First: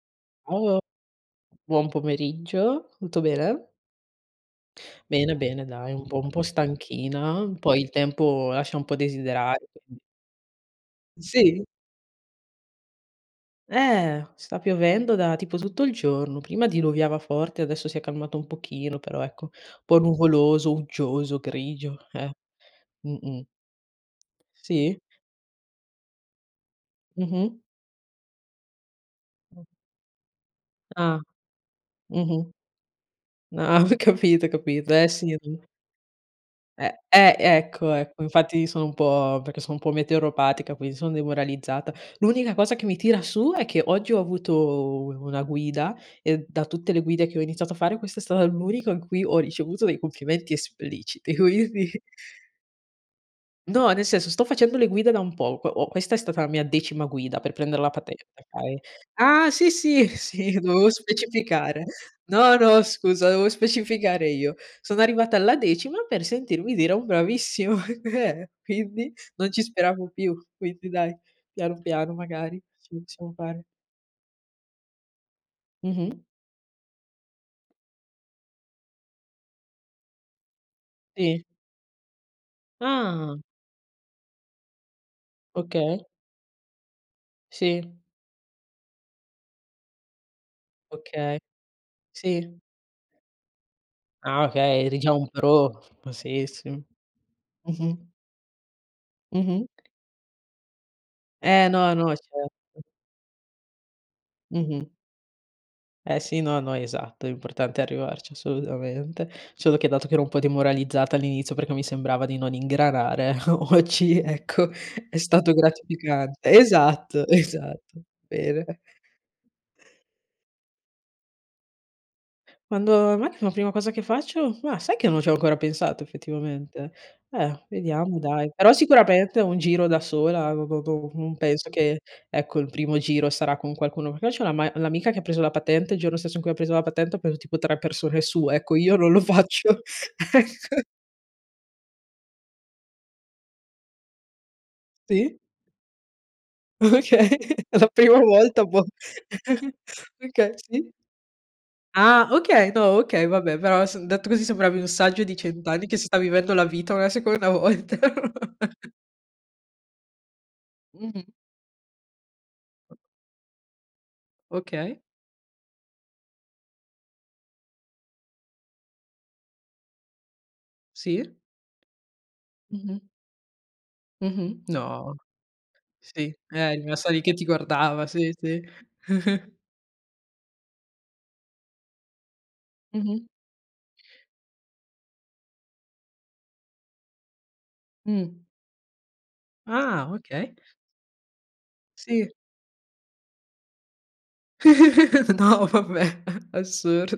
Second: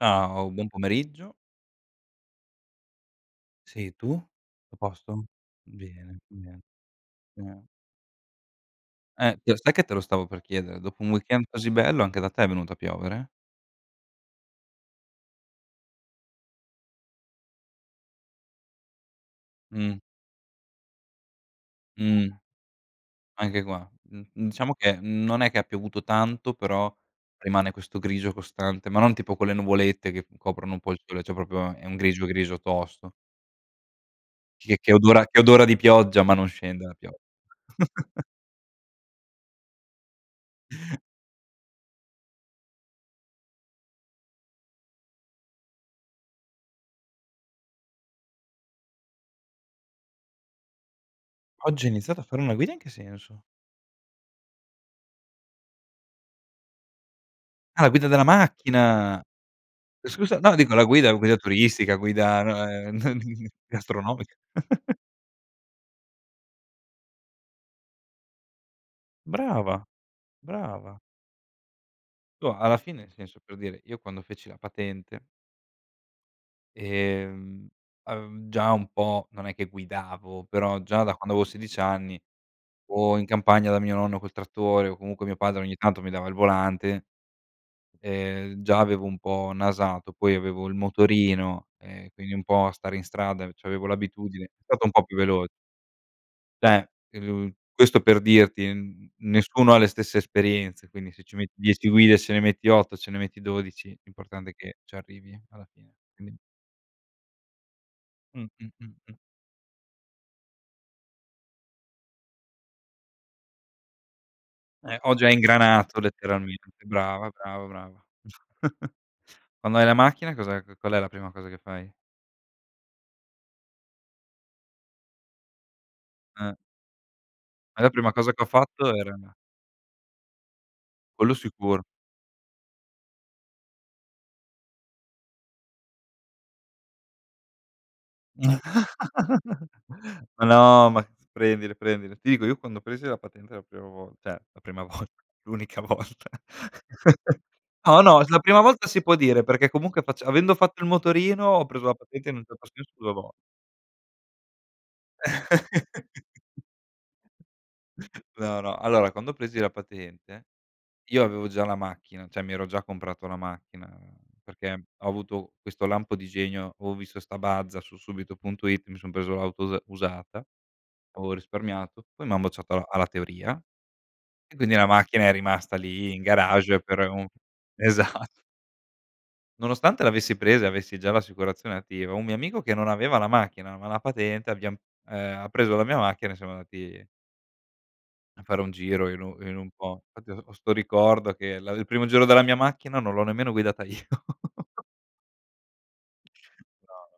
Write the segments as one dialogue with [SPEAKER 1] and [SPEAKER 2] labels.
[SPEAKER 1] Ciao. Buon
[SPEAKER 2] Ciao.
[SPEAKER 1] pomeriggio.
[SPEAKER 2] Buon pomeriggio. Tutto bene?
[SPEAKER 1] Sì, tu? Tutto a posto?
[SPEAKER 2] Bene, bene. Dai un
[SPEAKER 1] Bene,
[SPEAKER 2] po' un po'
[SPEAKER 1] bene.
[SPEAKER 2] stanchina.
[SPEAKER 1] Eh
[SPEAKER 2] Poi il tempo lascia un po'
[SPEAKER 1] Eh, io
[SPEAKER 2] desiderare,
[SPEAKER 1] sai che te
[SPEAKER 2] quindi
[SPEAKER 1] lo stavo per chiedere, dopo un weekend
[SPEAKER 2] Sì.
[SPEAKER 1] così bello anche da te è venuto a piovere?
[SPEAKER 2] Eh, sta piovendo da tipo tutto il giorno. Prima diluviava forte, adesso si è calmato un pochino. Però ecco, un po'
[SPEAKER 1] Mh.
[SPEAKER 2] nuvoloso, uggioso, grigio,
[SPEAKER 1] Mh.
[SPEAKER 2] eh. Mh-mh.
[SPEAKER 1] Anche qua, mhmm, diciamo che
[SPEAKER 2] Sì.
[SPEAKER 1] è non è che ha piovuto tanto, però,
[SPEAKER 2] Mh-mh.
[SPEAKER 1] rimane questo grigio costante, ma non tipo quelle
[SPEAKER 2] Mh.
[SPEAKER 1] nuvolette che coprono un po' il
[SPEAKER 2] Ah.
[SPEAKER 1] sole, cioè proprio è un grigio
[SPEAKER 2] Mh-mh.
[SPEAKER 1] grigio tosto.
[SPEAKER 2] Ah, ho capito, ho
[SPEAKER 1] Che
[SPEAKER 2] capito.
[SPEAKER 1] che
[SPEAKER 2] Eh,
[SPEAKER 1] odora
[SPEAKER 2] sì.
[SPEAKER 1] che odora di pioggia ma non scende
[SPEAKER 2] Eh,
[SPEAKER 1] la pioggia.
[SPEAKER 2] eh ecco, ecco, infatti sono un po' perché sono un po' meteoropatica, quindi son demoralizzata. L'unica cosa che mi tira su è che oggi ho avuto u una guida, e da tutte le guide che ho iniziato a fare questa è stata l'unico in cui ho ricevuto dei complimenti espliciti,
[SPEAKER 1] "Oggi ho
[SPEAKER 2] quindi
[SPEAKER 1] iniziato a fare una guida" in che senso?
[SPEAKER 2] No, nel senso sto facendo le guide da un poco, o questa è stata la mia decima guida per prender
[SPEAKER 1] Ah
[SPEAKER 2] la
[SPEAKER 1] la guida della
[SPEAKER 2] patente. Okay.
[SPEAKER 1] macchina!
[SPEAKER 2] Ah, sì, sì,
[SPEAKER 1] Scusa
[SPEAKER 2] sì.
[SPEAKER 1] no dico la
[SPEAKER 2] Dovevo
[SPEAKER 1] guida, guida
[SPEAKER 2] specificare.
[SPEAKER 1] turistica, guida
[SPEAKER 2] No,
[SPEAKER 1] no
[SPEAKER 2] no,
[SPEAKER 1] n
[SPEAKER 2] scusa,
[SPEAKER 1] n
[SPEAKER 2] dovevo specificare
[SPEAKER 1] gastronomica.
[SPEAKER 2] io. Sono arrivata alla decima per sentirmi dire un "bravissima". Eh, quindi non ci
[SPEAKER 1] Brava,
[SPEAKER 2] speravo più. Quindi
[SPEAKER 1] brava.
[SPEAKER 2] dai, piano, piano.
[SPEAKER 1] Tu
[SPEAKER 2] Magari
[SPEAKER 1] alla
[SPEAKER 2] ce la
[SPEAKER 1] fine, nel
[SPEAKER 2] possiamo
[SPEAKER 1] senso per
[SPEAKER 2] fare.
[SPEAKER 1] dire, io quando feci la patente
[SPEAKER 2] Mh-mh.
[SPEAKER 1] Ehm, uhm, già un po' non è che guidavo, però già da quando
[SPEAKER 2] Sì.
[SPEAKER 1] avevo 16 anni, o in
[SPEAKER 2] Ah.
[SPEAKER 1] campagna da mio nonno col trattore o comunque mio padre ogni tanto
[SPEAKER 2] Okay.
[SPEAKER 1] mi dava il volante.
[SPEAKER 2] Sì.
[SPEAKER 1] Ehm, già avevo un po' nasato, poi avevo il
[SPEAKER 2] Okay,
[SPEAKER 1] motorino e quindi un
[SPEAKER 2] sì.
[SPEAKER 1] po' a stare in strada, c'avevo
[SPEAKER 2] Ah,
[SPEAKER 1] l'abitudine, è stato
[SPEAKER 2] okay,
[SPEAKER 1] un
[SPEAKER 2] eri
[SPEAKER 1] po'
[SPEAKER 2] già
[SPEAKER 1] più
[SPEAKER 2] un
[SPEAKER 1] velo
[SPEAKER 2] pro. Sì, sì.
[SPEAKER 1] Cioè, mhmm, questo
[SPEAKER 2] Mh-mh.
[SPEAKER 1] per dirti, n
[SPEAKER 2] Mh-mh.
[SPEAKER 1] nessuno ha le stesse esperienze, quindi se ci metti
[SPEAKER 2] Eh,
[SPEAKER 1] 10
[SPEAKER 2] no, no,
[SPEAKER 1] guide ce ne metti
[SPEAKER 2] certo.
[SPEAKER 1] 8, ce ne metti 12, l'importante è che
[SPEAKER 2] Mh-mh.
[SPEAKER 1] ci arrivi alla fine.
[SPEAKER 2] Eh
[SPEAKER 1] Quindi.
[SPEAKER 2] sì, no, no, esatto, l'importante è arrivarci,
[SPEAKER 1] Mh-mh, mh-mh.
[SPEAKER 2] assolutamente. Solo che dato che ero un po' demoralizzata all'inizio perché mi sembrava di non ingranare o oggi, ecco,
[SPEAKER 1] Eh ho
[SPEAKER 2] è
[SPEAKER 1] già
[SPEAKER 2] stato
[SPEAKER 1] ingranato
[SPEAKER 2] gratificante.
[SPEAKER 1] letteralmente.
[SPEAKER 2] Esatto.
[SPEAKER 1] Brava, brava,
[SPEAKER 2] Esatto.
[SPEAKER 1] brava.
[SPEAKER 2] Bene.
[SPEAKER 1] Quando hai la macchina, cosa qual è la prima cosa che fai?
[SPEAKER 2] Quando ho ma la prima cosa che faccio? Ma sai che non ci ho ancora pensato
[SPEAKER 1] Ah.
[SPEAKER 2] effettivamente, eh
[SPEAKER 1] Eh la prima
[SPEAKER 2] vediamo
[SPEAKER 1] cosa che ho
[SPEAKER 2] dai, però
[SPEAKER 1] fatto era
[SPEAKER 2] sicuramente un giro da sola, do don
[SPEAKER 1] Quello
[SPEAKER 2] non penso
[SPEAKER 1] sicuro.
[SPEAKER 2] che ecco, il primo giro sarà con qualcuno. Perché c'ho l'ama l'amica che ha preso la patente, il giorno stesso in cui ha preso la patente ha preso tipo 3 persone su. Ecco, io non lo faccio,
[SPEAKER 1] Ma
[SPEAKER 2] ecco.
[SPEAKER 1] no, ma prendile, prendile. Ti dico, io quando presi la patente la prima vol cioè la prima volta,
[SPEAKER 2] Sì.
[SPEAKER 1] l'unica volta.
[SPEAKER 2] Okay, la
[SPEAKER 1] No,
[SPEAKER 2] prima
[SPEAKER 1] no, la prima
[SPEAKER 2] volta bom,
[SPEAKER 1] volta si può dire, perché comunque fac
[SPEAKER 2] okay,
[SPEAKER 1] avendo fatto il
[SPEAKER 2] sì.
[SPEAKER 1] motorino, ho preso la
[SPEAKER 2] Ah,
[SPEAKER 1] patente in un certo
[SPEAKER 2] okay.
[SPEAKER 1] senso
[SPEAKER 2] No.
[SPEAKER 1] 2
[SPEAKER 2] Okay,
[SPEAKER 1] vol
[SPEAKER 2] vabbè, però s detto così sembravi un saggio di 100 anni che si sta vivendo la vita una seconda volta.
[SPEAKER 1] No, no. Allora quando presi la patente io
[SPEAKER 2] Mh-mh.
[SPEAKER 1] avevo già la macchina. Cioè, mi ero già comprato la macchina perché
[SPEAKER 2] Okay?
[SPEAKER 1] ho avuto questo lampo di genio, avo visto sta mazda su subito.it mi son preso l'auto us usata avevo
[SPEAKER 2] Sì?
[SPEAKER 1] risparmiato, poi m'han bocciato alla
[SPEAKER 2] Mh-mh.
[SPEAKER 1] alla teoria, e
[SPEAKER 2] Mh-mh,
[SPEAKER 1] quindi la
[SPEAKER 2] no.
[SPEAKER 1] macchina è rimasta lì,
[SPEAKER 2] Sì,
[SPEAKER 1] in
[SPEAKER 2] eh è
[SPEAKER 1] garage per
[SPEAKER 2] rimasta lì
[SPEAKER 1] u
[SPEAKER 2] che ti guardava.
[SPEAKER 1] esatt
[SPEAKER 2] Sì, sì.
[SPEAKER 1] Nonostante l'avessi presa e avessi già l'assicurazione attiva, un mio amico che non aveva
[SPEAKER 2] Mh-mh.
[SPEAKER 1] la macchina, ma la patente, abbiam ehm, ha preso la mia macchina e siamo andati A
[SPEAKER 2] Mh.
[SPEAKER 1] fare un giro in un in un po
[SPEAKER 2] Ah,
[SPEAKER 1] Infatti ho ho
[SPEAKER 2] okay.
[SPEAKER 1] 'sto ricordo che la il primo giro
[SPEAKER 2] Sì.
[SPEAKER 1] della mia macchina non l'ho nemmeno guidata io.
[SPEAKER 2] No, vabbè,
[SPEAKER 1] No
[SPEAKER 2] assur
[SPEAKER 1] [unintelligible]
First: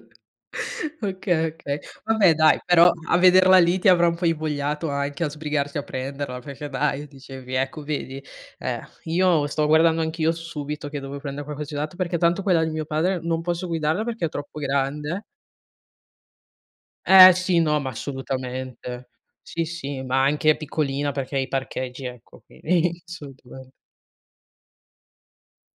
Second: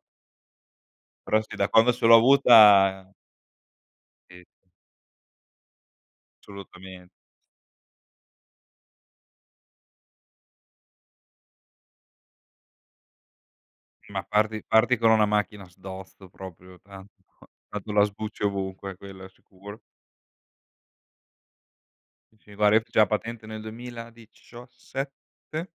[SPEAKER 1] Però
[SPEAKER 2] Okay,
[SPEAKER 1] sì, da
[SPEAKER 2] okay.
[SPEAKER 1] quando ce l'ho
[SPEAKER 2] Vabbè, dai, però
[SPEAKER 1] avuta
[SPEAKER 2] a vederla lì ti avrà un po'
[SPEAKER 1] Sì.
[SPEAKER 2] invogliato anche a sbrigarsi a prenderla perché dai,
[SPEAKER 1] Solutamen
[SPEAKER 2] dicevi ecco vedi. Eh, io sto guardando anch'io su Subito che dovevo prendere qualcosa di usato perché tanto quella di mio padre non posso guidarla
[SPEAKER 1] Ma
[SPEAKER 2] perché è troppo
[SPEAKER 1] parti parti con
[SPEAKER 2] grande.
[SPEAKER 1] una macchina sdosto proprio tranto
[SPEAKER 2] Eh, sì, no, ma
[SPEAKER 1] tanto la sbucci ovunque,
[SPEAKER 2] assolutamente.
[SPEAKER 1] quello è
[SPEAKER 2] Sì,
[SPEAKER 1] sicuro.
[SPEAKER 2] sì, ma anche piccolina perché i parcheggi
[SPEAKER 1] Uhm,
[SPEAKER 2] ecco
[SPEAKER 1] sì, guarda, io feci
[SPEAKER 2] quindi
[SPEAKER 1] la patente nel
[SPEAKER 2] assolutamen
[SPEAKER 1] duemiladicioassette?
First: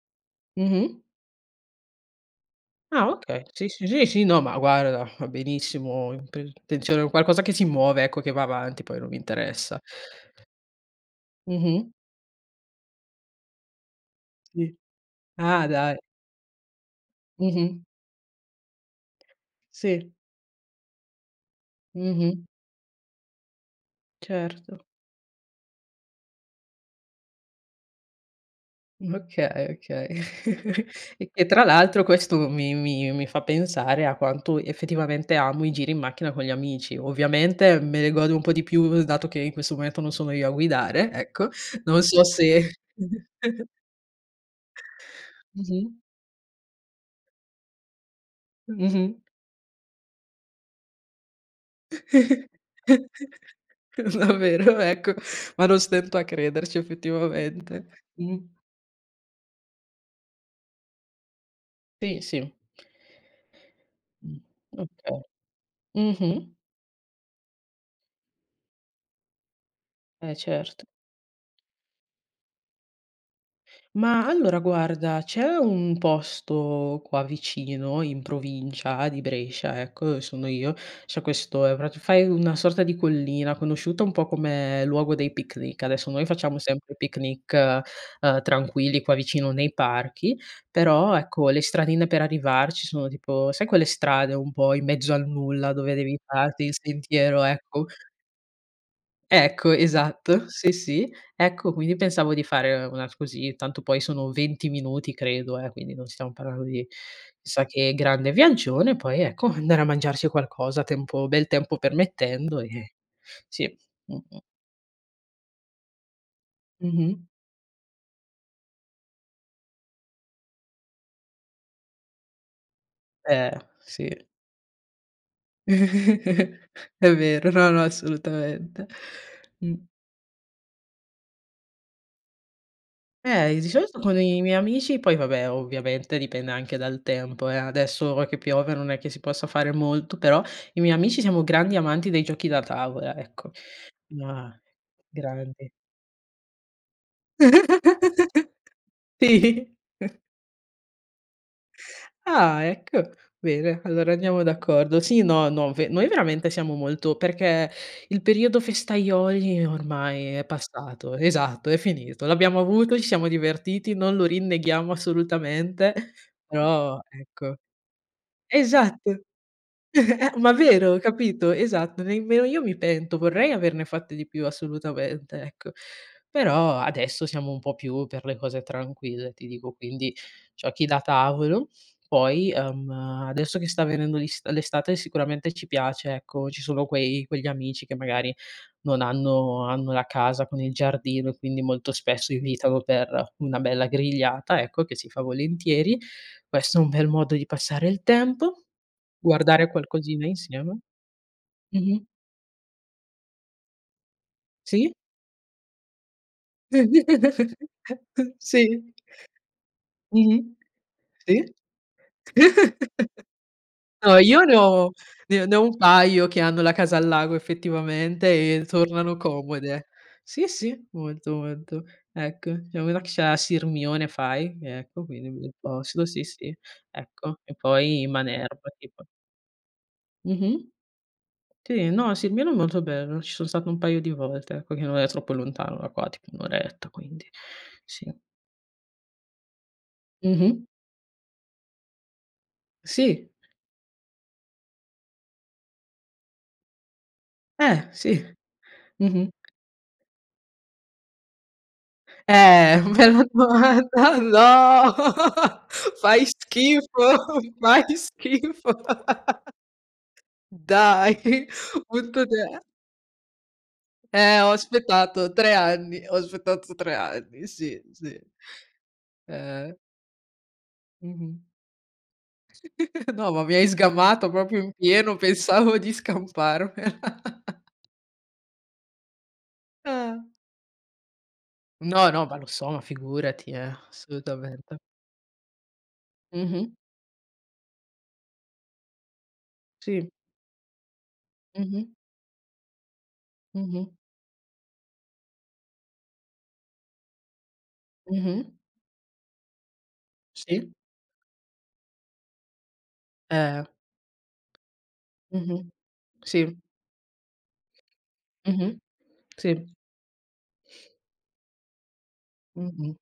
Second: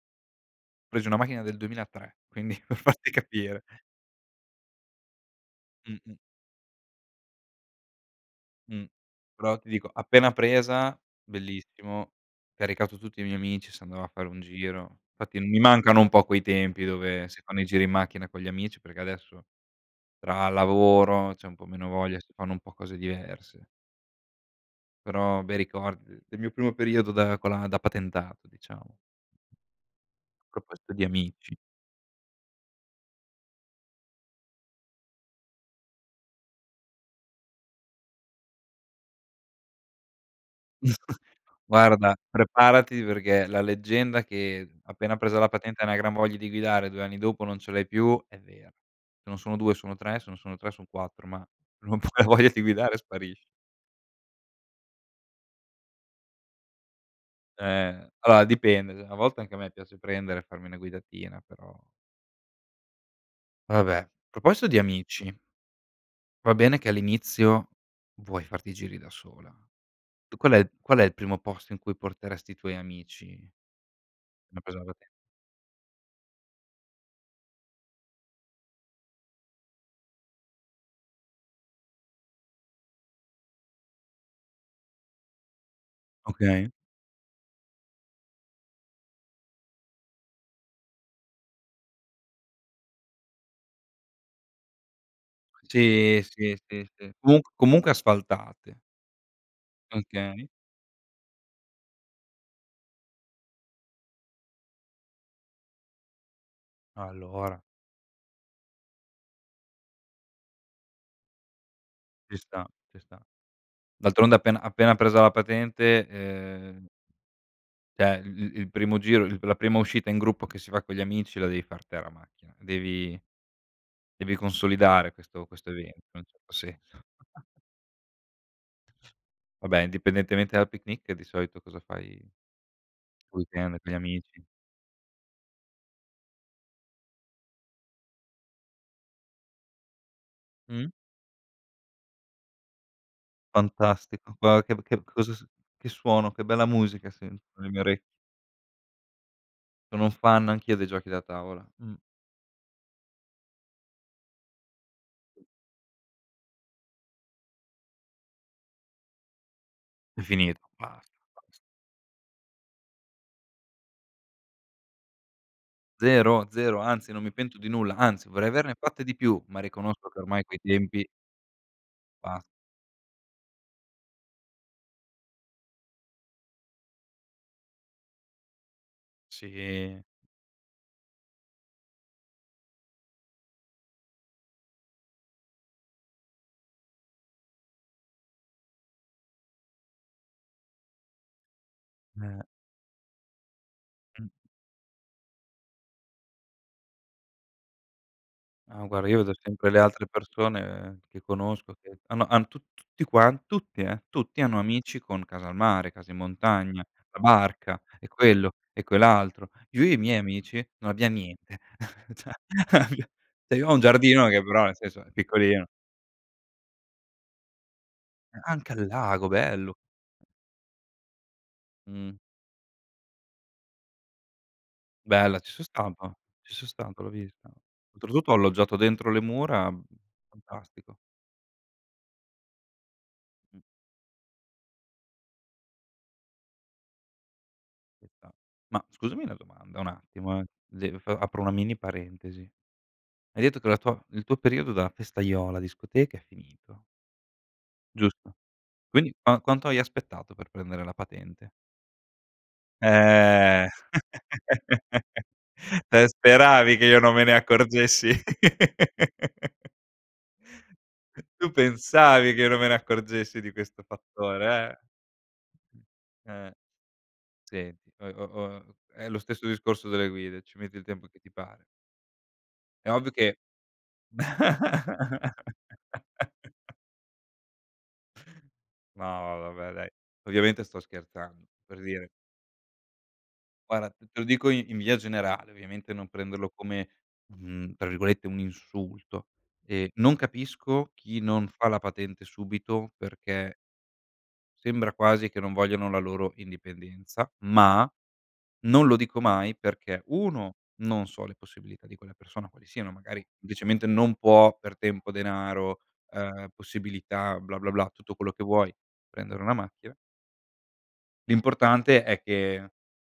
[SPEAKER 2] Mh-mh.
[SPEAKER 1] Presi una macchina del 2003, quindi per
[SPEAKER 2] Ah,
[SPEAKER 1] farti
[SPEAKER 2] okay.
[SPEAKER 1] capire.
[SPEAKER 2] Sì, sì, sì, sì. No, ma guarda, va benissimo.
[SPEAKER 1] Mh-mh.
[SPEAKER 2] Int intenzione qualcosa che si muove ecco, che va avanti,
[SPEAKER 1] Mh.
[SPEAKER 2] poi non mi
[SPEAKER 1] Però ti
[SPEAKER 2] interessa.
[SPEAKER 1] dico, appena presa,
[SPEAKER 2] Mh-mh.
[SPEAKER 1] bellissimo, caricato tutti i miei amici, si andava a fare un
[SPEAKER 2] Sì.
[SPEAKER 1] giro. Infatti mi
[SPEAKER 2] Ah, dai.
[SPEAKER 1] mancano un po' quei tempi dove si fanno i
[SPEAKER 2] Mh-mh.
[SPEAKER 1] giri in macchina con gli amici, perché adesso,
[SPEAKER 2] Sì.
[SPEAKER 1] tra lavoro c'è un po' meno voglia, si
[SPEAKER 2] Mh-mh.
[SPEAKER 1] fanno un po' cose diverse.
[SPEAKER 2] Certo.
[SPEAKER 1] Però bei ricordi de del mio primo periodo da con la da patentato, diciamo.
[SPEAKER 2] Mh, okay, okay.
[SPEAKER 1] A proposito di
[SPEAKER 2] E che
[SPEAKER 1] amici
[SPEAKER 2] tra l'altro questo mi mi mi fa pensare a quanto effettivamente amo i giri in macchina con gli amici. Ovviamente me ne godo un po' di più, dato che in questo momento non sono io a guidare, ecco. Non
[SPEAKER 1] Guarda,
[SPEAKER 2] so se
[SPEAKER 1] preparati perché la leggenda che appena presa la patente hai una
[SPEAKER 2] Mh-mh.
[SPEAKER 1] gran voglia di guidare, 2 anni dopo non ce l'hai più, è vera.
[SPEAKER 2] Mh-mh.
[SPEAKER 1] Se non sono 2 sono 3, se non sono 3 son 4, ma non puoi la voglia di guidare sparisce.
[SPEAKER 2] Davvero? Ecco, ma non stento a crederci effettivamente.
[SPEAKER 1] Eh, allora
[SPEAKER 2] Mh.
[SPEAKER 1] dipende. [unintelligible] A volte anche a me piace prendere e farmi una guidatina, però
[SPEAKER 2] Sì, sì.
[SPEAKER 1] Vabbè,
[SPEAKER 2] Mh.
[SPEAKER 1] proposito di
[SPEAKER 2] Okay.
[SPEAKER 1] amici
[SPEAKER 2] Mh-mh.
[SPEAKER 1] va bene che all'inizio vuoi farti giri da sola.
[SPEAKER 2] Eh,
[SPEAKER 1] Qual è
[SPEAKER 2] certo.
[SPEAKER 1] qual è il primo posto in cui porteresti i tuoi amici
[SPEAKER 2] Mah, allora
[SPEAKER 1] pena preso la pate
[SPEAKER 2] guarda c'è un posto qua vicino, in provincia di Brescia ecco, sono io, c'è questo, ehm, prati fai una sorta di collina conosciuta un po' come luogo dei picnic. Adesso noi facciamo
[SPEAKER 1] Okay.
[SPEAKER 2] sempre picnic, ehm, tranquilli qua vicino nei parchi, però ecco le stradine per arrivarci sono tipo sai quelle strade un po' in mezzo al nulla dove devi
[SPEAKER 1] Sì, sì,
[SPEAKER 2] farti il
[SPEAKER 1] sì, sì.
[SPEAKER 2] sentiero,
[SPEAKER 1] Comunq
[SPEAKER 2] ecco
[SPEAKER 1] comunque asfaltate.
[SPEAKER 2] Ecco, esatto.
[SPEAKER 1] Okay.
[SPEAKER 2] Sì, sì, ecco quindi pensavo di fare, ehm, una s così, tanto poi sono 20 minuti credo, eh, quindi non stiamo parlando di,
[SPEAKER 1] Allora.
[SPEAKER 2] chissà che grande viaggione, poi ecco andare a mangiarci qualcosa tempo bel tempo
[SPEAKER 1] Ci
[SPEAKER 2] permettendo,
[SPEAKER 1] sta,
[SPEAKER 2] ehm
[SPEAKER 1] ci sta.
[SPEAKER 2] sì,
[SPEAKER 1] D'altronde
[SPEAKER 2] mh-mh.
[SPEAKER 1] appena appena presa la patente, ehm
[SPEAKER 2] Mh-mh.
[SPEAKER 1] cioè i i il primo giro, il la prima uscita in gruppo che si fa con gli amici la devi far te la macchina, devi
[SPEAKER 2] Eh, sì.
[SPEAKER 1] devi consolidare questo questo evento in un certo senso.
[SPEAKER 2] È vero, no, no, assolutamente.
[SPEAKER 1] Vabbè,
[SPEAKER 2] Mh.
[SPEAKER 1] indipendentemente dal picnic, di solito cosa fai
[SPEAKER 2] Eh, i di
[SPEAKER 1] weekend con gli
[SPEAKER 2] solito con i
[SPEAKER 1] amici?
[SPEAKER 2] miei amici poi vabbè, ovviamente dipende anche dal tempo, eh. Adesso, ora che piove, non è che si possa fare molto. Però i
[SPEAKER 1] Mh.
[SPEAKER 2] miei amici siamo grandi amanti dei giochi da tavola, ecco.
[SPEAKER 1] Fantastico.
[SPEAKER 2] Ma
[SPEAKER 1] Guarda che b che cosa s
[SPEAKER 2] grandi.
[SPEAKER 1] che suono, che bella musica sentono le mie ore
[SPEAKER 2] Sì.
[SPEAKER 1] Sono fan anch'io dei giochi da tavola. Mh.
[SPEAKER 2] Ah ecco. Bene, allora andiamo d'accordo, sì no, no ve noi veramente siamo molto perché il periodo festaioli
[SPEAKER 1] È
[SPEAKER 2] ormai è
[SPEAKER 1] finito. Basta,
[SPEAKER 2] passato
[SPEAKER 1] bas
[SPEAKER 2] esatto, è finito. L'abbiamo avuto, ci siamo divertiti, non lo rinneghiamo assolutamente,
[SPEAKER 1] Zero, zero,
[SPEAKER 2] però
[SPEAKER 1] anzi, non mi
[SPEAKER 2] ecco
[SPEAKER 1] pento di nulla, anzi, vorrei averne fatte di
[SPEAKER 2] esatto.
[SPEAKER 1] più, ma riconosco che ormai
[SPEAKER 2] Ma
[SPEAKER 1] quei
[SPEAKER 2] vero,
[SPEAKER 1] tempi
[SPEAKER 2] capito? Esatto,
[SPEAKER 1] Bas
[SPEAKER 2] nemmeno io mi pento. Vorrei averne fatte di più, assolutamente, ecco. Però adesso siamo un po' più per le cose tranquille, ti dico
[SPEAKER 1] Sì.
[SPEAKER 2] quindi giochi da tavolo, poi, ehm, adesso che sta venendo l'ist l'estate sicuramente ci piace, ecco, ci sono quei quegli amici che magari non hanno hanno la casa con il giardino e quindi molto spesso
[SPEAKER 1] Eh.
[SPEAKER 2] invitano per una bella
[SPEAKER 1] Mh.
[SPEAKER 2] grigliata, ecco, che si fa volentieri. Questo è un bel modo di passare il tempo,
[SPEAKER 1] Ah, guarda, io vedo
[SPEAKER 2] guardare
[SPEAKER 1] sempre le altre
[SPEAKER 2] qualcosina insieme.
[SPEAKER 1] persone che conosco che
[SPEAKER 2] Mh-mh.
[SPEAKER 1] hannno hanno tu tutti quan tutti, eh, tutti hanno
[SPEAKER 2] Sì.
[SPEAKER 1] amici con casa al mare, casa in montagna, la barca e quello e
[SPEAKER 2] Sì.
[SPEAKER 1] quell'altro. Io e i miei
[SPEAKER 2] Mh-mh.
[SPEAKER 1] amici non abbiam
[SPEAKER 2] Sì.
[SPEAKER 1] niente. Cioè [unintelligible] cioè cioè io ho un
[SPEAKER 2] No,
[SPEAKER 1] giardino
[SPEAKER 2] io
[SPEAKER 1] che
[SPEAKER 2] ne
[SPEAKER 1] però nel
[SPEAKER 2] ho
[SPEAKER 1] senso è
[SPEAKER 2] ne ne ho
[SPEAKER 1] piccolino.
[SPEAKER 2] un paio che hanno la casa al lago effettivamente e
[SPEAKER 1] Anche al
[SPEAKER 2] tornano
[SPEAKER 1] lago. Bello!
[SPEAKER 2] comode. Sì, sì, molto, molto.
[SPEAKER 1] Mh.
[SPEAKER 2] Ecco. Ce n'è uno che ce l'ha a Sirmione fai, ecco, quindi
[SPEAKER 1] Bella. Ci
[SPEAKER 2] bel
[SPEAKER 1] son
[SPEAKER 2] posto.
[SPEAKER 1] stato.
[SPEAKER 2] Sì,
[SPEAKER 1] Ci
[SPEAKER 2] sì,
[SPEAKER 1] son stato l'ho
[SPEAKER 2] ecco.
[SPEAKER 1] vista.
[SPEAKER 2] E poi
[SPEAKER 1] Oltretutto ho
[SPEAKER 2] Manerba
[SPEAKER 1] alloggiato
[SPEAKER 2] tipo.
[SPEAKER 1] dentro le mura, mhmm,
[SPEAKER 2] Mh-mh.
[SPEAKER 1] fantastico.
[SPEAKER 2] Sì, no, Sirmione è molto bello, ci son
[SPEAKER 1] Mh.
[SPEAKER 2] stato un paio di volte, ecco, che non è troppo lontano da qua, tipo 1 oretta, quindi
[SPEAKER 1] Ci
[SPEAKER 2] sì.
[SPEAKER 1] sta. Ma scusami una domanda. Un attimo, eh.
[SPEAKER 2] Mh-mh.
[SPEAKER 1] De f apro una mini parentesi.
[SPEAKER 2] Sì.
[SPEAKER 1] Hai detto che la tua il tuo periodo della festaiola discoteca è finito
[SPEAKER 2] Eh, sì.
[SPEAKER 1] Giusto, quindi
[SPEAKER 2] Mh-mh.
[SPEAKER 1] qua quanto hai aspettato per prendere la patente?
[SPEAKER 2] Eh bella
[SPEAKER 1] Eh!
[SPEAKER 2] domanda. "No!
[SPEAKER 1] Te
[SPEAKER 2] Fai
[SPEAKER 1] speravi che io non
[SPEAKER 2] schifo,
[SPEAKER 1] me ne
[SPEAKER 2] fai
[SPEAKER 1] accorgessi.
[SPEAKER 2] schifo!" Dai!
[SPEAKER 1] Tu pensavi che io non
[SPEAKER 2] [unintelligible]
[SPEAKER 1] me ne accorgessi di questo
[SPEAKER 2] Eh, ho
[SPEAKER 1] fattore, eh?
[SPEAKER 2] aspettato 3
[SPEAKER 1] [unintelligible]
[SPEAKER 2] anni, ho
[SPEAKER 1] Eh.
[SPEAKER 2] aspettato 3 anni, sì,
[SPEAKER 1] Senti, o e
[SPEAKER 2] sì.
[SPEAKER 1] o o è lo stesso
[SPEAKER 2] Eh.
[SPEAKER 1] discorso delle guide, ci metti il tempo che ti
[SPEAKER 2] Mh-mh.
[SPEAKER 1] pare. È ovvio
[SPEAKER 2] No,
[SPEAKER 1] che
[SPEAKER 2] ma mi hai sgamato proprio in pieno, pensavo di scamparmela.
[SPEAKER 1] No ma vabbè dai.
[SPEAKER 2] Ah.
[SPEAKER 1] Ovviamente sto scherzando. Per dire
[SPEAKER 2] No, no, ma lo so, ma figurati, eh,
[SPEAKER 1] Guarda, t te lo dico i
[SPEAKER 2] assolutamente.
[SPEAKER 1] in via generale, ovviamente non prenderlo
[SPEAKER 2] Mh-mh.
[SPEAKER 1] come, mhmm, tra virgolette, un "insulto", ehm,
[SPEAKER 2] Sì.
[SPEAKER 1] non capisco chi non fa la
[SPEAKER 2] Mh-mh.
[SPEAKER 1] patente subito, perché
[SPEAKER 2] Mh-mh.
[SPEAKER 1] sembra quasi che non vogliano la loro indipendenza. Ma
[SPEAKER 2] Mh-mh.
[SPEAKER 1] non lo dico mai perché: 1,
[SPEAKER 2] Sì.
[SPEAKER 1] non so le possibilità di quella persona quali siano, magari
[SPEAKER 2] Eh.
[SPEAKER 1] semplicemente non può per tempo,
[SPEAKER 2] Mh-mh.
[SPEAKER 1] denaro, ehm,
[SPEAKER 2] Sì.
[SPEAKER 1] possibilità, bla, bla, bla, tutto quello che vuoi
[SPEAKER 2] Mh-mh.
[SPEAKER 1] prendere una
[SPEAKER 2] Sì.
[SPEAKER 1] macchina L'importante è che
[SPEAKER 2] Mh-mh.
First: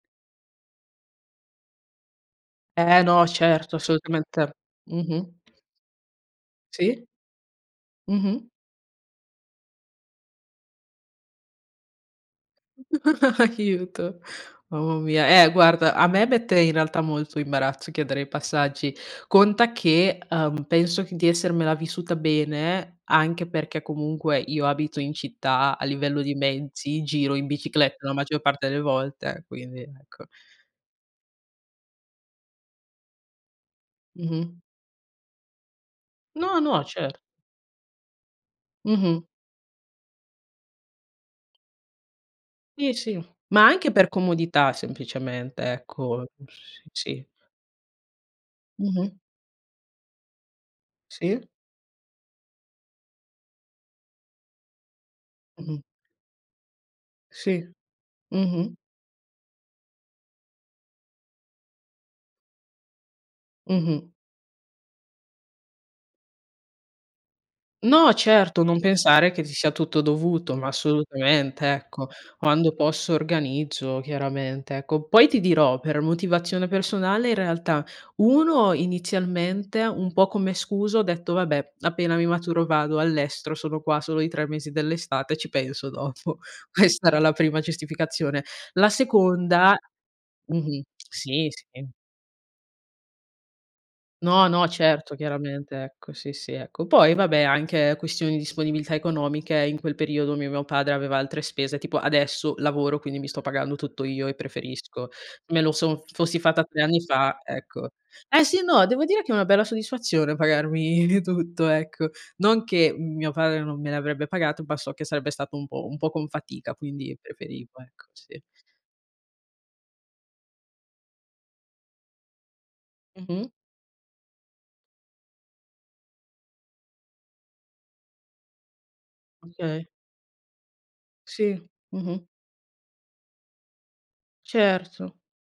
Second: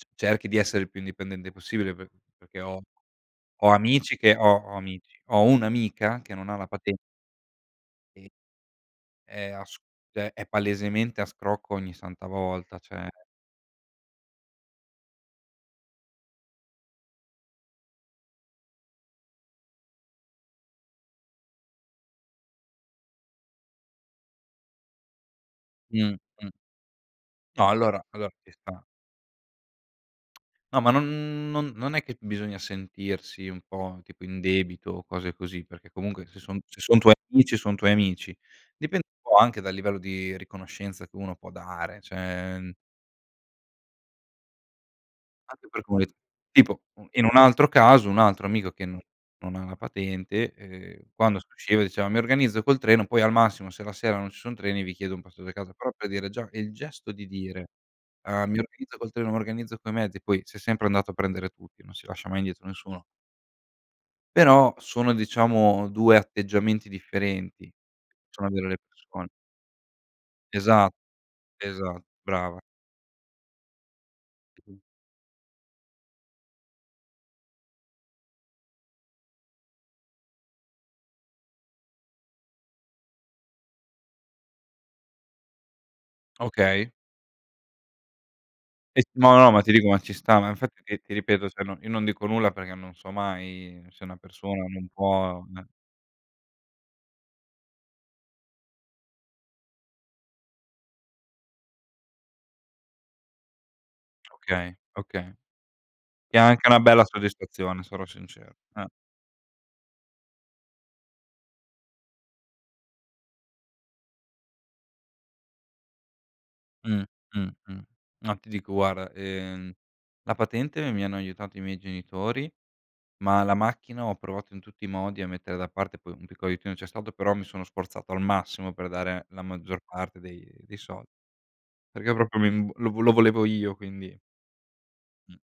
[SPEAKER 1] c cerchi di essere il più indipendente possibile pe perché ho
[SPEAKER 2] Eh no
[SPEAKER 1] ho
[SPEAKER 2] certo.
[SPEAKER 1] amici che
[SPEAKER 2] Assolutamente,
[SPEAKER 1] ho ho amici
[SPEAKER 2] mh-mh.
[SPEAKER 1] ho un'amica che non ha la paten
[SPEAKER 2] Sì.
[SPEAKER 1] e,
[SPEAKER 2] Mh-mh.
[SPEAKER 1] è a s cioè è palesemente a scrocco ogni santa volta, cioè.
[SPEAKER 2] Aiuto. Mamma mia, eh guarda a me mette in realtà molto imbarazzo chiedere i passaggi, conta che, uhm, penso di essermela vissuta bene, anche perché comunque io abito in città a livello di
[SPEAKER 1] Mh-mh.
[SPEAKER 2] mezzi, giro in
[SPEAKER 1] No allora
[SPEAKER 2] bicicletta la
[SPEAKER 1] allo
[SPEAKER 2] maggior
[SPEAKER 1] ci
[SPEAKER 2] parte delle
[SPEAKER 1] sta.
[SPEAKER 2] volte, quindi ecco
[SPEAKER 1] No ma non non non è che bisogna sentirsi un po', tipo, in
[SPEAKER 2] Mh-mh.
[SPEAKER 1] debito o cose così, perché comunque se
[SPEAKER 2] No,
[SPEAKER 1] son se
[SPEAKER 2] no
[SPEAKER 1] son tuoi
[SPEAKER 2] cer
[SPEAKER 1] amici, son tuoi amici. Dipende un
[SPEAKER 2] Mh-mh.
[SPEAKER 1] po' anche dal livello di riconoscenza che uno può dare, cioè
[SPEAKER 2] Sì, sì, ma anche per comodità semplicemente,
[SPEAKER 1] Anche per comit
[SPEAKER 2] ecco, s
[SPEAKER 1] tipo un
[SPEAKER 2] sì.
[SPEAKER 1] in un altro caso un altro amico che non
[SPEAKER 2] Mh-mh.
[SPEAKER 1] non ha la patente, uhm, quando si
[SPEAKER 2] Sì.
[SPEAKER 1] usciva diceva: "Mi organizzo col treno poi, al massimo, se la sera non ci son treni vi chiedo un passaggio a casa."
[SPEAKER 2] Mh-mh.
[SPEAKER 1] Però per dire già è il gesto di
[SPEAKER 2] Sì.
[SPEAKER 1] dire, uhm: "Mi
[SPEAKER 2] Mh-mh.
[SPEAKER 1] organizzo col treno, mi organizzo coi mezzi." Poi si è sempre andato a prendere tutti, non si lascia mai indietro nessuno.
[SPEAKER 2] Mh-mh.
[SPEAKER 1] Però sono, diciamo 2 atteggiamenti differenti.
[SPEAKER 2] No,
[SPEAKER 1] Sono
[SPEAKER 2] certo.
[SPEAKER 1] delle
[SPEAKER 2] Non
[SPEAKER 1] persone.
[SPEAKER 2] pensare che ti sia tutto dovuto, ma
[SPEAKER 1] Esa
[SPEAKER 2] assolutamente
[SPEAKER 1] esa
[SPEAKER 2] ecco.
[SPEAKER 1] brava.
[SPEAKER 2] Quando posso organizzo, chiaramente.
[SPEAKER 1] [unintelligible]
[SPEAKER 2] Ecco, poi ti dirò per motivazione personale in realtà 1 inizialmente un po' come scusa ho detto: "Vabbè, appena mi maturo vado all'estero. Sono qua solo i 3 mesi dell'estate. Ci penso dopo."
[SPEAKER 1] Okay.
[SPEAKER 2] Questa era la prima giustificazione. La
[SPEAKER 1] Es no, no, ma ti
[SPEAKER 2] seconda
[SPEAKER 1] dico ma ci sta. Ma
[SPEAKER 2] mh-mh,
[SPEAKER 1] infatti ti ti
[SPEAKER 2] sì,
[SPEAKER 1] ripeto, cioè no io
[SPEAKER 2] sì.
[SPEAKER 1] non dico nulla perché non so mai se una
[SPEAKER 2] No,
[SPEAKER 1] persona
[SPEAKER 2] no,
[SPEAKER 1] non
[SPEAKER 2] certo,
[SPEAKER 1] può eh.
[SPEAKER 2] chiaramente. Ecco, sì, sì, ecco. Poi vabbè, anche questioni di disponibilità economiche in quel periodo mi mio padre aveva altre spese, tipo adesso lavoro, quindi mi sto pagando tutto io e
[SPEAKER 1] Okay,
[SPEAKER 2] preferisco.
[SPEAKER 1] okay.
[SPEAKER 2] Me lo son
[SPEAKER 1] Che è
[SPEAKER 2] fossi fatta
[SPEAKER 1] anche una
[SPEAKER 2] 3 anni
[SPEAKER 1] bella
[SPEAKER 2] fa,
[SPEAKER 1] soddisfazione.
[SPEAKER 2] ecco.
[SPEAKER 1] Sarò
[SPEAKER 2] Eh
[SPEAKER 1] sincero.
[SPEAKER 2] sì, no,
[SPEAKER 1] Eh.
[SPEAKER 2] devo dire che è una bella soddisfazione pagarmi di tutto, ecco. Non che mio padre non me l'avrebbe pagato, ma so che sarebbe stato un po' un po' con fatica,
[SPEAKER 1] Mh,
[SPEAKER 2] quindi
[SPEAKER 1] mh,
[SPEAKER 2] preferivo
[SPEAKER 1] mh.
[SPEAKER 2] ecco,
[SPEAKER 1] Ma
[SPEAKER 2] sì.
[SPEAKER 1] ti dico guarda, ehm, la patente mi hanno aiutato i miei genitori, ma
[SPEAKER 2] Mh-mh.
[SPEAKER 1] la macchina ho provato in tutti i modi a mettere da parte, poi un piccolo aiutino c'è stato però mi sono sforzato al massimo per dare la maggior
[SPEAKER 2] Okay.
[SPEAKER 1] parte dei dei soldi.
[SPEAKER 2] Sì,
[SPEAKER 1] Perché
[SPEAKER 2] mh-mh.
[SPEAKER 1] proprio mi lo lo volevo io, quindi
[SPEAKER 2] Certo.
[SPEAKER 1] Mh.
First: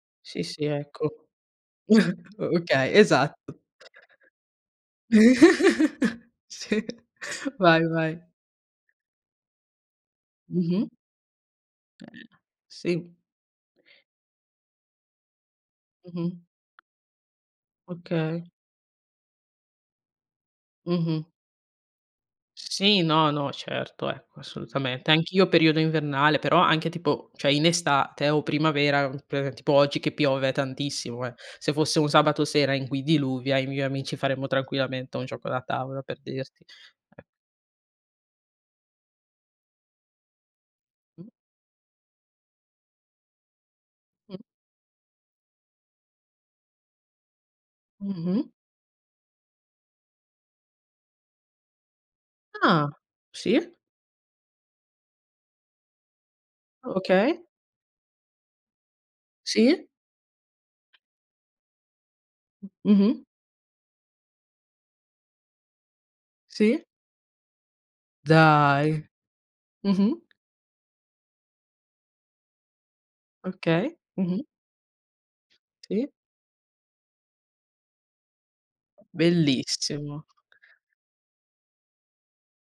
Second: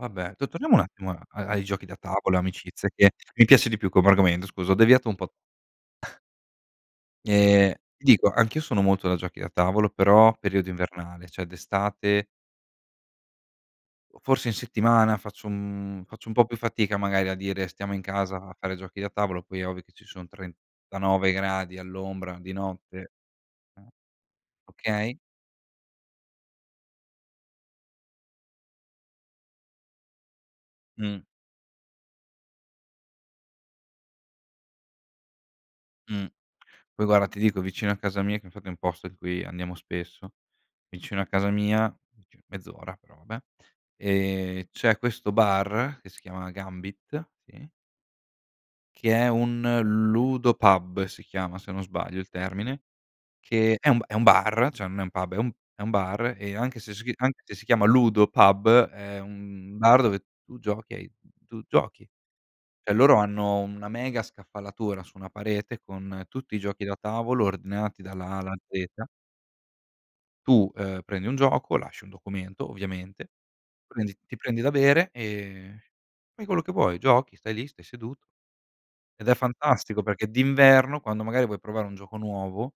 [SPEAKER 1] Vabbè,
[SPEAKER 2] Sì,
[SPEAKER 1] to
[SPEAKER 2] sì,
[SPEAKER 1] torniamo un attimo a
[SPEAKER 2] ecco.
[SPEAKER 1] a ai giochi da tavolo,
[SPEAKER 2] O
[SPEAKER 1] amicizie,
[SPEAKER 2] okay,
[SPEAKER 1] che mi
[SPEAKER 2] esatto.
[SPEAKER 1] piace di più come argomento, scusa, ho deviato un po'.
[SPEAKER 2] Sì,
[SPEAKER 1] Ehm,
[SPEAKER 2] vai vai.
[SPEAKER 1] dico anch'io sono molto da giochi da tavolo, però periodo
[SPEAKER 2] Mh-mh.
[SPEAKER 1] invernale, cioè d'estate
[SPEAKER 2] [unintelligible] .Sì.
[SPEAKER 1] o forse in settimana faccio un faccio un
[SPEAKER 2] Mh-mh.
[SPEAKER 1] po' più fatica magari a dire stiamo in casa
[SPEAKER 2] Okay.
[SPEAKER 1] a fare giochi da tavolo, poi è ovvio che ci sono
[SPEAKER 2] Mh-mh.
[SPEAKER 1] 39 gradi all'ombra di
[SPEAKER 2] Sì,
[SPEAKER 1] notte.
[SPEAKER 2] no, no,
[SPEAKER 1] Eh.
[SPEAKER 2] certo, ecco, assolutamente.
[SPEAKER 1] Okay.
[SPEAKER 2] Anch'io periodo invernale, però anche tipo cioè in estate o primavera, ehm, per tipo oggi che piove
[SPEAKER 1] Mh.
[SPEAKER 2] tantissimo eh. Se fosse un sabato sera in cui diluvia io e i miei amici faremmo tranquillamente un gioco da tavola, per
[SPEAKER 1] Mh.
[SPEAKER 2] dirti.
[SPEAKER 1] Poi guarda, ti dico, vicino a casa mia, che infatti è un posto in cui andiamo spesso, vicino a
[SPEAKER 2] Mh.
[SPEAKER 1] casa mia, cioè mezz'ora però vabbè,
[SPEAKER 2] Mh.
[SPEAKER 1] ehm, c'è questo bar che si chiama Gambit, sì
[SPEAKER 2] Mh-mh.
[SPEAKER 1] che è un ludo pub, si chiama se non sbaglio il termine,
[SPEAKER 2] Ah! Sì.
[SPEAKER 1] che è un è un bar, cioè non è un pub, è un è un bar e anche
[SPEAKER 2] O
[SPEAKER 1] se c'è sc anche si chi
[SPEAKER 2] okay.
[SPEAKER 1] anche se si chiama ludo pub è un un
[SPEAKER 2] Sì.
[SPEAKER 1] bar dove tu giochi e hai tu giochi. Cioè loro
[SPEAKER 2] Mh-mh.
[SPEAKER 1] hanno una mega scaffalatura su una parete con tutti i
[SPEAKER 2] Sì.
[SPEAKER 1] giochi da tavolo ordinati dalla A alla Z.
[SPEAKER 2] Dai! Mh-mh.
[SPEAKER 1] Tu, ehm, prendi un gioco, lasci un documento ovviamente,
[SPEAKER 2] Okay.
[SPEAKER 1] prendi ti
[SPEAKER 2] Mh-mh.
[SPEAKER 1] prendi da bere, ehm,
[SPEAKER 2] Sì.
[SPEAKER 1] fai quello che vuoi, giochi, stai lì, stai seduto. Ed è fantastico
[SPEAKER 2] Bellissimo.
[SPEAKER 1] perché d'inverno, quando magari vuoi provare un gioco nuovo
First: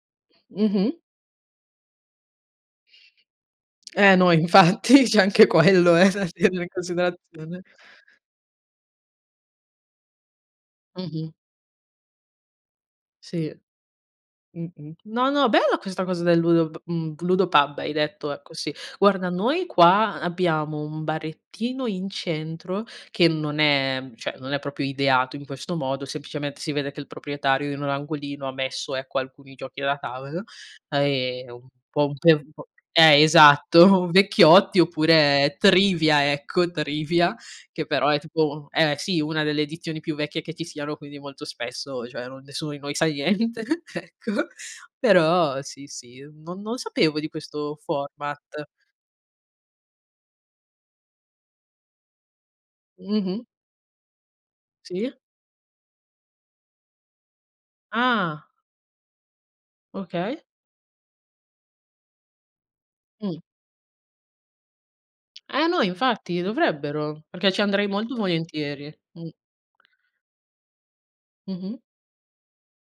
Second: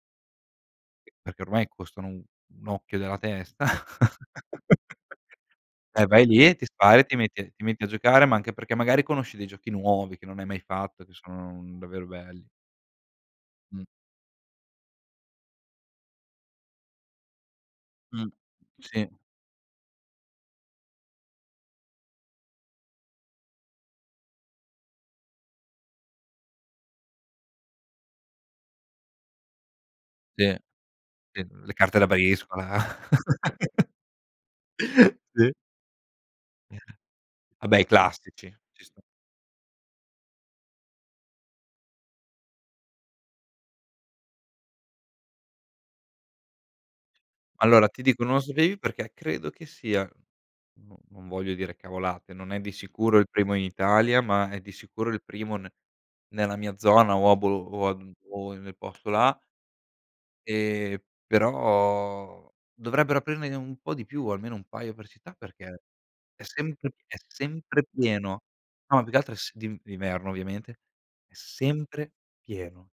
[SPEAKER 2] Mh-mh.
[SPEAKER 1] Perché ormai costano un un occhio della testa.
[SPEAKER 2] Eh no, infatti c'è anche quello
[SPEAKER 1] E
[SPEAKER 2] eh, da
[SPEAKER 1] vai lì,
[SPEAKER 2] tenere
[SPEAKER 1] ti
[SPEAKER 2] in
[SPEAKER 1] spari e ti metti
[SPEAKER 2] considerazione.
[SPEAKER 1] ti metti a giocare, ma anche perché magari conosci dei giochi nuovi che non hai mai fatto, che
[SPEAKER 2] Mh-mh.
[SPEAKER 1] sono davvero belli.
[SPEAKER 2] Sì.
[SPEAKER 1] Mh.
[SPEAKER 2] Mh-mh, no, no, bella questa cosa del ludo p mhmm, Ludo Pub, hai
[SPEAKER 1] Mh,
[SPEAKER 2] detto ecco, sì.
[SPEAKER 1] sì.
[SPEAKER 2] Guarda noi qua abbiamo un barettino in centro, che non è cioè non è proprio ideato in questo modo, semplicemente si vede che il proprietario in un angolino ha messo, ecco, alcuni giochi da tavolo,
[SPEAKER 1] Sì, sì,
[SPEAKER 2] ehm, un
[SPEAKER 1] le carte da
[SPEAKER 2] po' un pe un po'
[SPEAKER 1] briscola.
[SPEAKER 2] eh, esatto, vecchiotti
[SPEAKER 1] Sì.
[SPEAKER 2] oppure Trivia, ecco, Trivia,
[SPEAKER 1] Vabbè, i
[SPEAKER 2] che però è
[SPEAKER 1] classici
[SPEAKER 2] tipo
[SPEAKER 1] ci
[SPEAKER 2] eh
[SPEAKER 1] sta.
[SPEAKER 2] sì, una delle edizioni più vecchie che ci siano, quindi molto spesso cioè non nessuno di noi sa niente, ecco; però sì, sì, non non sapevo di questo
[SPEAKER 1] Allora ti dico non lo
[SPEAKER 2] format.
[SPEAKER 1] sapevi perché credo che sia non non voglio dire cavolate, non è di sicuro il
[SPEAKER 2] Mh-mh.
[SPEAKER 1] primo in Italia, ma è di sicuro
[SPEAKER 2] Sì.
[SPEAKER 1] il primo ne nella mia zona o a bolo o a mhmm,
[SPEAKER 2] Ah.
[SPEAKER 1] o nel posto là
[SPEAKER 2] Okay.
[SPEAKER 1] ehm, però dovrebbero
[SPEAKER 2] Mh.
[SPEAKER 1] aprirne un po' di più, almeno un paio per città,
[SPEAKER 2] Ah, no,
[SPEAKER 1] perché
[SPEAKER 2] infatti
[SPEAKER 1] è sempre pie è
[SPEAKER 2] dovrebbero. Perché ci
[SPEAKER 1] sempre
[SPEAKER 2] andrei molto
[SPEAKER 1] pieno.
[SPEAKER 2] volentieri.
[SPEAKER 1] No, ma più che
[SPEAKER 2] Mh.
[SPEAKER 1] altro è s d'in d'inverno, ovviamente. È
[SPEAKER 2] Mh-mh.
[SPEAKER 1] sempre pieno.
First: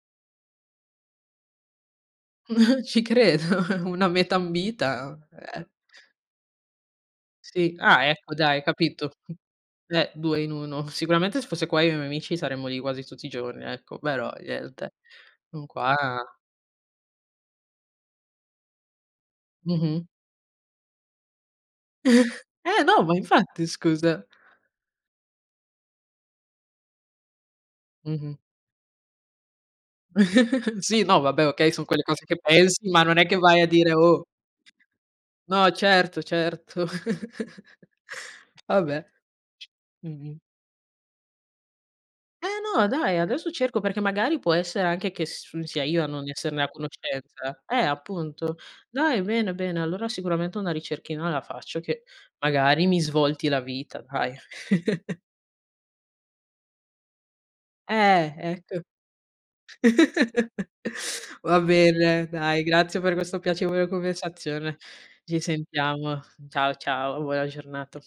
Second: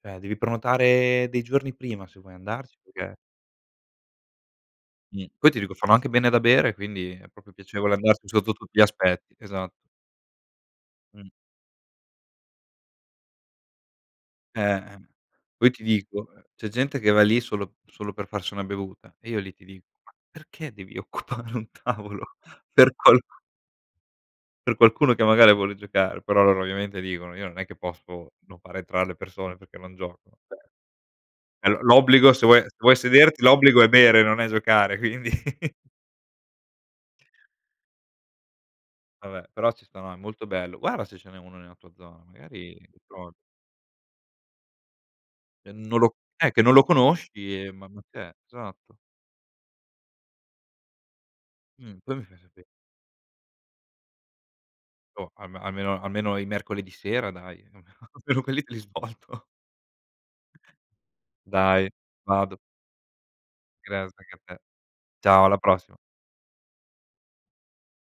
[SPEAKER 1] Cioè, devi prenotare dei giorni prima se vuoi andarci
[SPEAKER 2] Ci
[SPEAKER 1] perché
[SPEAKER 2] credo, una meta ambita,
[SPEAKER 1] Mh. Poi ti
[SPEAKER 2] eh.
[SPEAKER 1] dico fanno anche bene da bere, quindi è proprio
[SPEAKER 2] Sì.
[SPEAKER 1] piacevole
[SPEAKER 2] Ah,
[SPEAKER 1] andarci
[SPEAKER 2] ecco,
[SPEAKER 1] sotto
[SPEAKER 2] dai.
[SPEAKER 1] tutti gli
[SPEAKER 2] Capito?
[SPEAKER 1] aspetti, esatto.
[SPEAKER 2] Eh, 2 in 1.
[SPEAKER 1] Mh.
[SPEAKER 2] Sicuramente se fosse qua io e i miei amici saremmo lì quasi tutti i giorni, ecco, però
[SPEAKER 1] Eh,
[SPEAKER 2] niente.
[SPEAKER 1] ehm,
[SPEAKER 2] Non
[SPEAKER 1] poi ti
[SPEAKER 2] qua
[SPEAKER 1] dico c'è gente che va lì solo solo per farsi una bevuta e io lì ti dico:
[SPEAKER 2] Mh-mh.
[SPEAKER 1] "Ma perché devi occupare un tavolo
[SPEAKER 2] Eh
[SPEAKER 1] per
[SPEAKER 2] no, ma
[SPEAKER 1] qual"
[SPEAKER 2] infatti, scusa.
[SPEAKER 1] "per qualcuno che magari vuole giocare." Però loro ovviamente dicono: "Io non è che posso
[SPEAKER 2] Mh-mh.
[SPEAKER 1] non fare entrar le persone perché non giocano." Cioè
[SPEAKER 2] Sì, no, vabbè
[SPEAKER 1] eh,
[SPEAKER 2] okay,
[SPEAKER 1] l'o
[SPEAKER 2] son quelle cose
[SPEAKER 1] l'obbligo
[SPEAKER 2] che
[SPEAKER 1] se vuoi se
[SPEAKER 2] pensi,
[SPEAKER 1] vuoi
[SPEAKER 2] ma non è che
[SPEAKER 1] sederti
[SPEAKER 2] vai a
[SPEAKER 1] l'obbligo è
[SPEAKER 2] dire:
[SPEAKER 1] bere,
[SPEAKER 2] "Oh!"
[SPEAKER 1] non è giocare, quindi
[SPEAKER 2] No, certo, certo. Vabbè,
[SPEAKER 1] Vabbè, però ci sta. No, è
[SPEAKER 2] mh-mh.
[SPEAKER 1] molto bello. Guarda se ce n'è uno nella tua zona,
[SPEAKER 2] Eh
[SPEAKER 1] magari
[SPEAKER 2] no, dai,
[SPEAKER 1] provi.
[SPEAKER 2] adesso cerco perché magari può essere anche che s sia
[SPEAKER 1] Non
[SPEAKER 2] io a
[SPEAKER 1] lo
[SPEAKER 2] non
[SPEAKER 1] eh, che
[SPEAKER 2] esserne a
[SPEAKER 1] non lo
[SPEAKER 2] conoscenza.
[SPEAKER 1] conosci, e
[SPEAKER 2] Eh,
[SPEAKER 1] ma ma che è
[SPEAKER 2] appunto.
[SPEAKER 1] esatto.
[SPEAKER 2] Dai, bene, bene, allora sicuramente una ricerchina la faccio
[SPEAKER 1] Mh.
[SPEAKER 2] che
[SPEAKER 1] Poi mi fai sape
[SPEAKER 2] magari mi svolti la vita, dai.
[SPEAKER 1] Boh al almeno almeno i mercoledì sera dai,
[SPEAKER 2] Eh,
[SPEAKER 1] almeno quelli te li
[SPEAKER 2] ecco.
[SPEAKER 1] svolto.
[SPEAKER 2] Va
[SPEAKER 1] Dai,
[SPEAKER 2] bene,
[SPEAKER 1] vado.
[SPEAKER 2] dai. Grazie per questo piacevole
[SPEAKER 1] Grazie anche a te.
[SPEAKER 2] conversazione. Ci
[SPEAKER 1] Ciao. Alla prossima.
[SPEAKER 2] sentiamo. Ciao, ciao, buona giornata.